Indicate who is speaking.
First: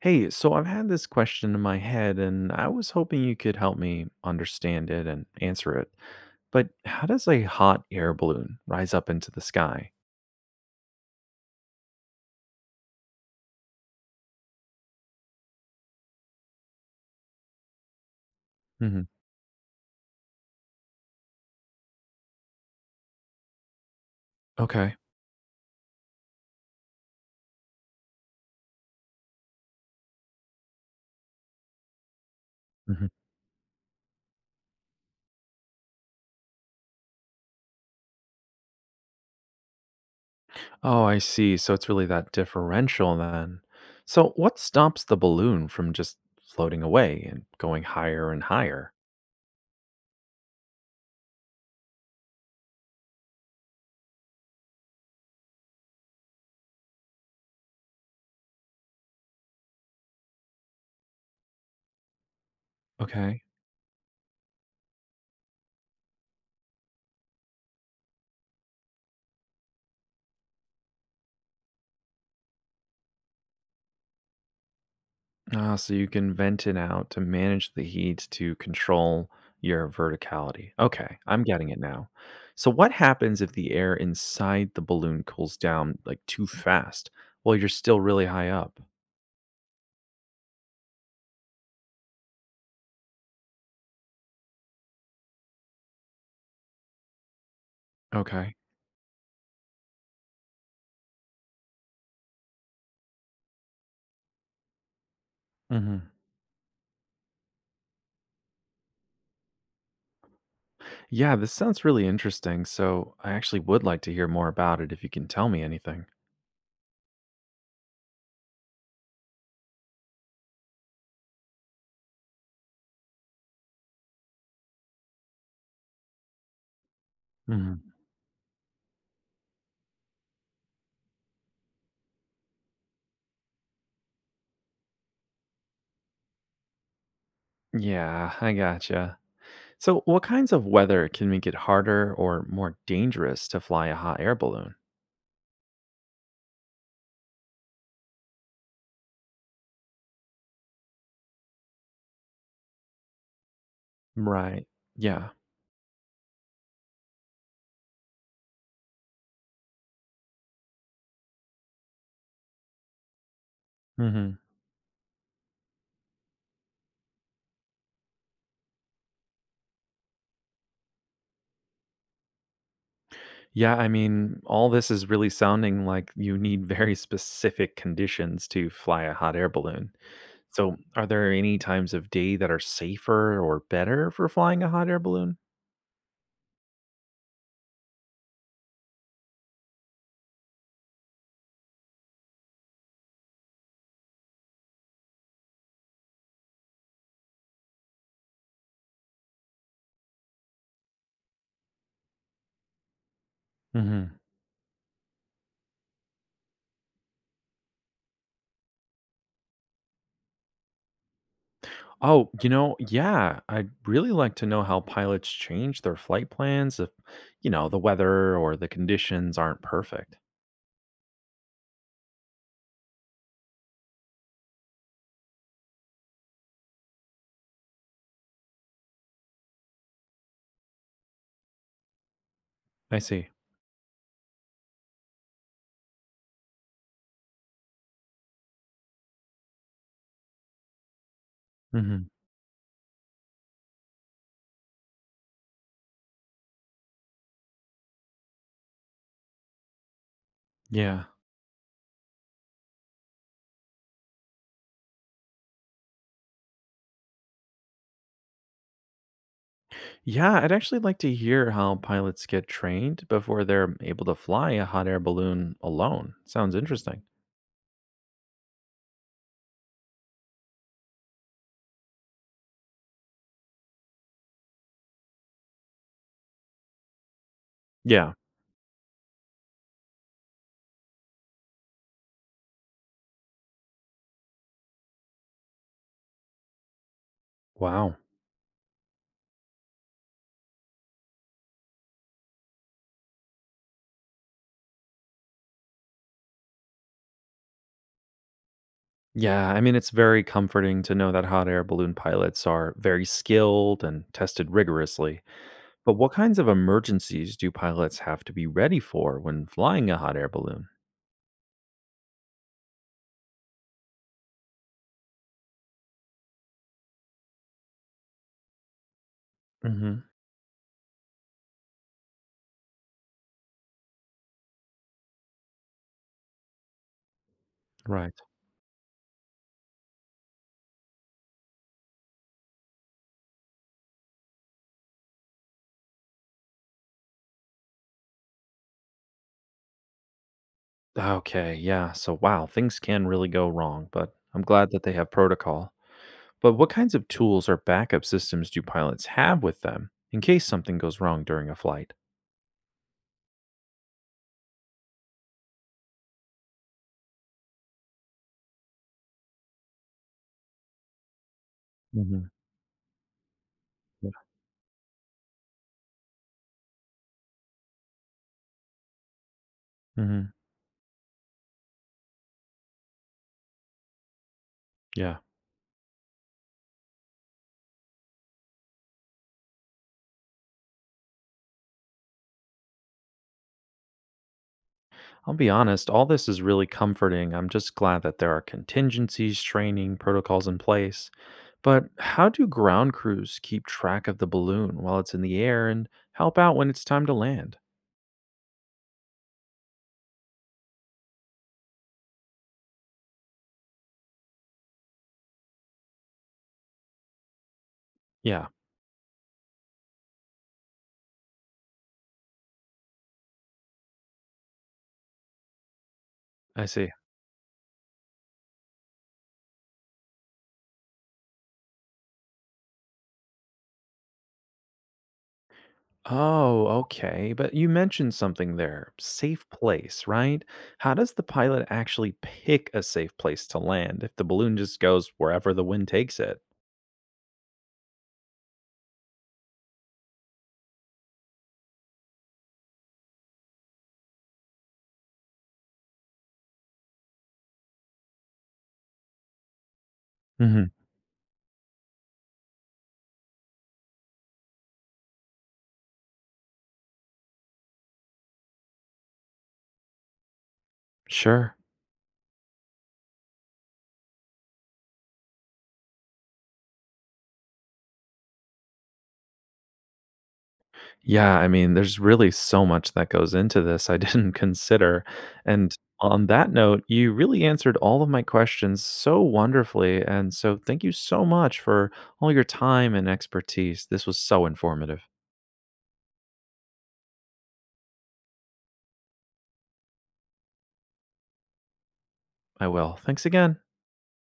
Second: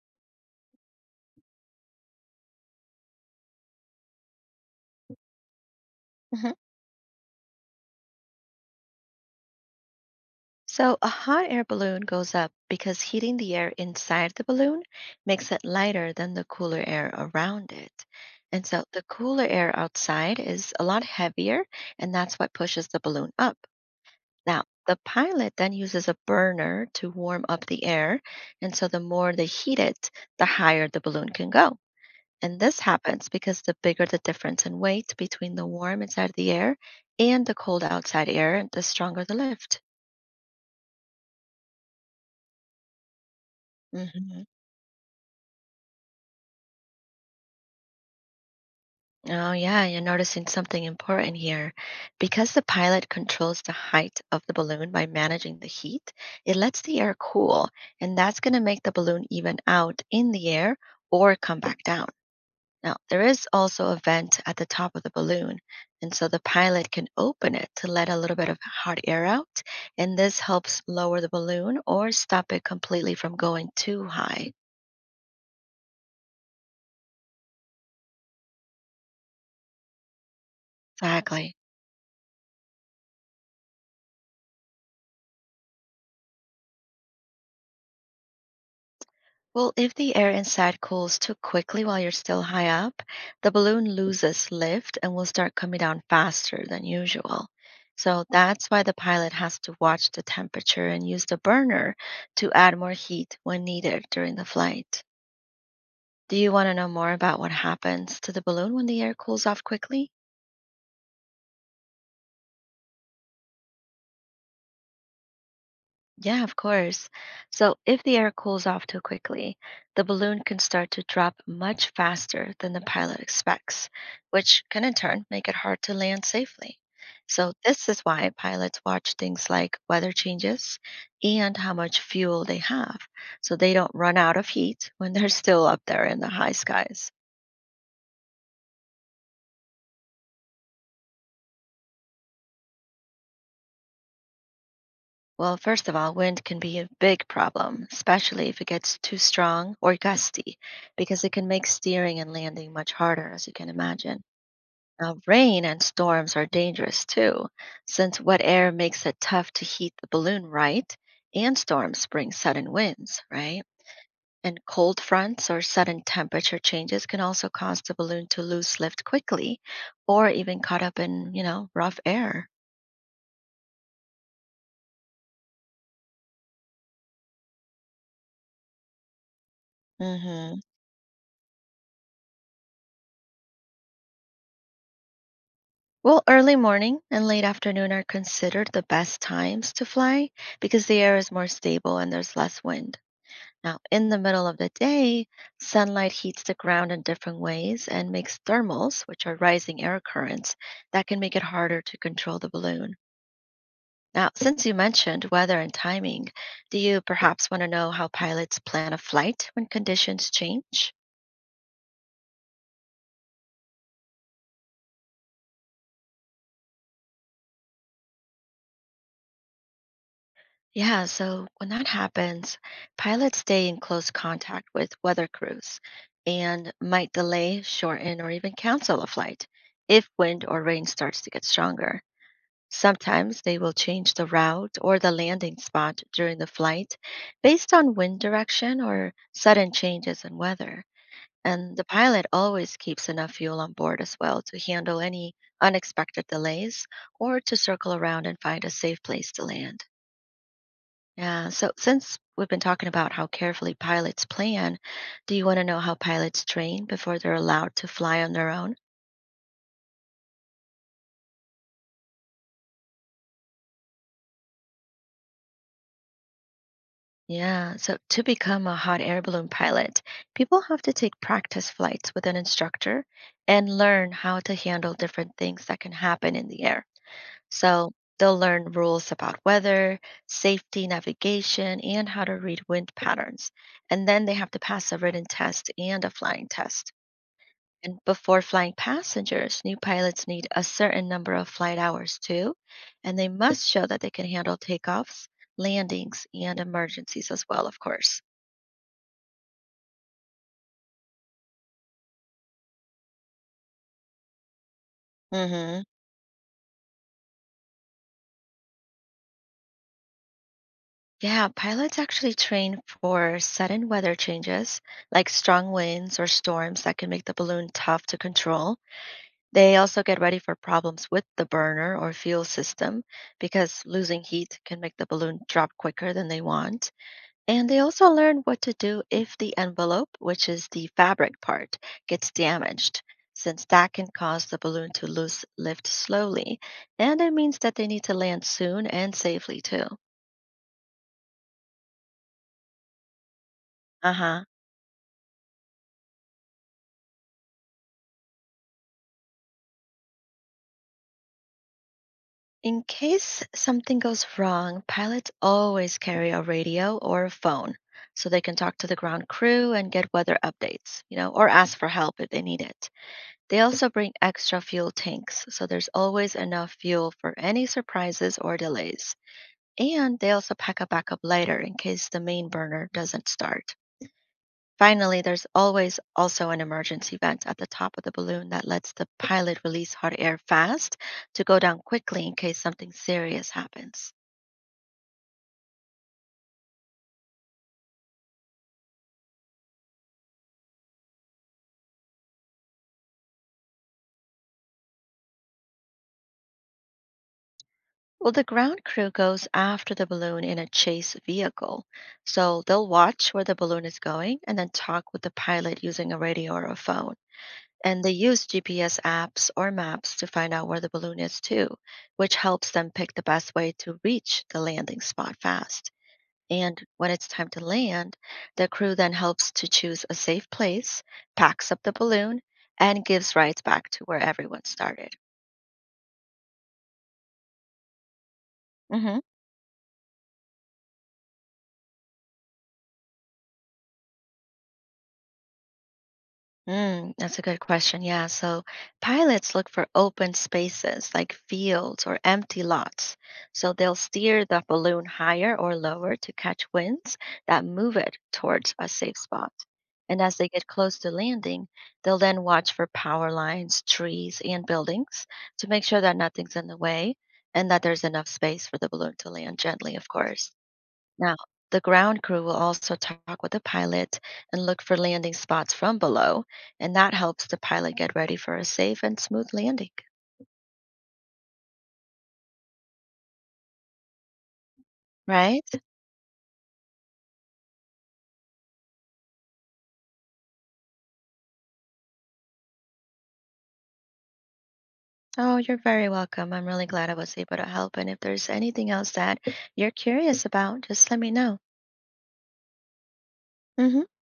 Speaker 1: Hey, so I've had this question in my head, and I was hoping you could help me understand it and answer it.
Speaker 2: Mhm.
Speaker 1: But how does a hot air balloon rise up into the sky?
Speaker 2: So, a hot air balloon goes up because heating the air inside the balloon makes it lighter than the cooler air around it. And so, the
Speaker 1: Hmm.
Speaker 2: cooler air outside is a lot heavier, and that's what pushes the balloon up. Now,
Speaker 1: Okay.
Speaker 2: the pilot then uses a burner to warm up the air. And so, the more they heat it, the higher the balloon can go. And this
Speaker 1: Hmm.
Speaker 2: happens because the bigger the difference in weight between the warm inside the air and the cold outside air, the stronger the lift.
Speaker 1: Oh, I see. So it's really that differential then. So,
Speaker 2: Hmm.
Speaker 1: what stops the balloon from just floating away and going higher and higher?
Speaker 2: Oh, yeah, you're noticing something important here. Because the pilot controls the height of the balloon by managing the heat, it lets the air cool, and that's going to make the balloon even out in the air or come back down. Now, there
Speaker 1: Okay.
Speaker 2: is also a vent at the top of the balloon, and so the pilot can open it to let a little bit of hot air out, and this helps lower the balloon or stop it completely from going too high.
Speaker 1: Ah, so you can vent it out to manage the heat to control your verticality. Okay, I'm
Speaker 2: Exactly.
Speaker 1: getting it now. So what happens if the air inside the balloon cools down like too fast while you're still really high up?
Speaker 2: Well, if the air inside cools too quickly while you're still high up, the balloon loses lift and will start coming down faster than usual. So
Speaker 1: Okay.
Speaker 2: that's why the pilot has to watch the temperature and use the burner to add more heat when needed during the flight.
Speaker 1: Hmm.
Speaker 2: Do you want to know more about what happens to the balloon when the air cools off quickly?
Speaker 1: Yeah, this sounds really interesting. So I actually would like to hear more about it if you can tell me anything.
Speaker 2: Yeah, of course. So, if the air cools off too quickly, the balloon can start to drop much faster than the pilot expects, which can in turn make it hard to land safely. So,
Speaker 1: Mhm.
Speaker 2: this is why pilots watch things like weather changes and how much fuel they have, so they don't run out of heat when they're still up there in the high skies.
Speaker 1: Yeah, I gotcha. So what kinds of weather can make it harder or more dangerous to fly a hot air balloon?
Speaker 2: Well, first of all, wind can be a big problem, especially if it gets too strong or gusty, because it can make steering and landing much harder, as you can imagine.
Speaker 1: Right.
Speaker 2: Now,
Speaker 1: Yeah.
Speaker 2: rain and storms are dangerous too, since wet air makes it tough to heat the balloon right, and storms bring sudden winds, right?
Speaker 1: Hmm.
Speaker 2: And cold fronts or sudden temperature changes can also cause the balloon to lose lift quickly or even caught up in rough air.
Speaker 1: Yeah, I mean, all this is really sounding like you need very specific conditions to fly a hot air balloon.
Speaker 2: Hmm.
Speaker 1: So, are there any times of day that are safer or better for flying a hot air balloon?
Speaker 2: Well, early morning and late afternoon are considered the best times to fly because the air is more stable and there's less wind. Now, in the middle of the day, sunlight heats the ground in different ways and makes thermals, which are rising air currents, that can make it harder to control the balloon.
Speaker 1: Hmm.
Speaker 2: Now, since you mentioned weather and timing, do you perhaps want to know how pilots plan a flight when conditions change?
Speaker 1: Oh, yeah, I'd really like to know how pilots change their flight plans if, the weather or the conditions aren't perfect.
Speaker 2: Yeah, so when that happens, pilots stay in close contact with weather crews and might delay, shorten, or even cancel a flight if wind or rain starts to get stronger.
Speaker 1: I see.
Speaker 2: Sometimes they will change the route or the landing spot during the flight based on wind direction or sudden changes in weather. And the
Speaker 1: Hmm.
Speaker 2: pilot always keeps enough fuel on board as well to handle any unexpected delays or to circle around and find a safe place to land.
Speaker 1: Yeah.
Speaker 2: Yeah. So since we've been talking about how carefully pilots plan, do you want to know how pilots train before they're allowed to fly on their own?
Speaker 1: Yeah, I'd actually like to hear how pilots get trained before they're able to fly a hot air balloon alone. Sounds interesting.
Speaker 2: Yeah. So to become a hot air balloon pilot, people have to take practice flights with an instructor and learn how to handle different things that can happen in the air. So
Speaker 1: Yeah.
Speaker 2: they'll learn rules about weather, safety, navigation, and how to read wind patterns. And then they have to pass a written test and a flying test.
Speaker 1: Wow.
Speaker 2: And before flying passengers, new pilots need a certain number of flight hours too, and they must show that they can handle takeoffs, landings, and emergencies as well, of course.
Speaker 1: Yeah, I mean, it's very comforting to know that hot air balloon pilots are very skilled and tested rigorously.
Speaker 2: Hmm.
Speaker 1: But what kinds of emergencies do pilots have to be ready for when flying a hot air balloon?
Speaker 2: Yeah, pilots actually train for sudden weather changes, like strong winds or storms that can make the balloon tough to control. They also
Speaker 1: Hmm.
Speaker 2: get ready for problems with the burner or fuel system because losing heat can make the balloon drop quicker than they want. And they also
Speaker 1: Right.
Speaker 2: learn what to do if the envelope, which is the fabric part, gets damaged, since that can cause the balloon to lose lift slowly. And it means that they need to land soon and safely, too.
Speaker 1: Okay. Yeah. So, wow, things can really go wrong,
Speaker 2: Uh
Speaker 1: but I'm
Speaker 2: huh.
Speaker 1: glad that they have protocol. But what kinds of tools or backup systems do pilots have with them in case something goes wrong during a flight?
Speaker 2: In case something goes wrong, pilots always carry a radio or a phone so they can talk to the ground crew and get weather updates, or ask for help if
Speaker 1: Hmm.
Speaker 2: they need it. They also
Speaker 1: Yeah.
Speaker 2: bring extra fuel tanks, so there's always enough fuel for any surprises or delays. And they
Speaker 1: Hmm.
Speaker 2: also pack a backup lighter in case the main burner doesn't start.
Speaker 1: Yeah.
Speaker 2: Finally, there's always also an emergency vent at the top of the balloon that lets the pilot release hot air fast to go down quickly in case something serious happens.
Speaker 1: I'll be honest, all this is really comforting. I'm just glad that there are contingencies, training, protocols in place. But how do ground crews keep track of the balloon while it's in the air and help out when it's time to land?
Speaker 2: Well, the ground crew goes after the balloon in a chase vehicle. So they'll watch where the balloon is going and then talk with the pilot using a radio or a phone. And they use
Speaker 1: Yeah,
Speaker 2: GPS apps or maps to find out where the balloon is too, which helps them pick the best way to reach the landing spot fast.
Speaker 1: I
Speaker 2: And
Speaker 1: see.
Speaker 2: when it's time to land, the crew then helps to choose a safe place, packs up the balloon, and gives rides back to where everyone started.
Speaker 1: Oh, okay. But you mentioned something there
Speaker 2: Mhm.
Speaker 1: safe place, right? How does the pilot actually pick a safe place to land if the balloon just goes wherever the wind takes it?
Speaker 2: Mm, that's a good question. Yeah. So pilots look for open spaces like fields or empty lots. So they'll steer the balloon higher or lower to catch winds that move it towards a safe spot. And as they get
Speaker 1: Hmm.
Speaker 2: close to landing, they'll then watch for power lines, trees, and buildings to make sure that nothing's in the way and that there's enough space for the balloon to land gently, of course. Now,
Speaker 1: Sure.
Speaker 2: the ground crew will also talk with the pilot and look for landing spots from below, and that helps the pilot get ready for a safe and smooth landing.
Speaker 1: Yeah, I mean, there's really so much that goes into this I didn't consider.
Speaker 2: Right?
Speaker 1: And on that note, you really answered all of my questions so wonderfully. And so thank you so much for all your time and expertise. This was so informative.
Speaker 2: Oh, you're very welcome. I'm really glad I was able to help. And if there's anything else that you're curious about, just let me know.
Speaker 1: I will. Thanks again.
Speaker 2: Hmm.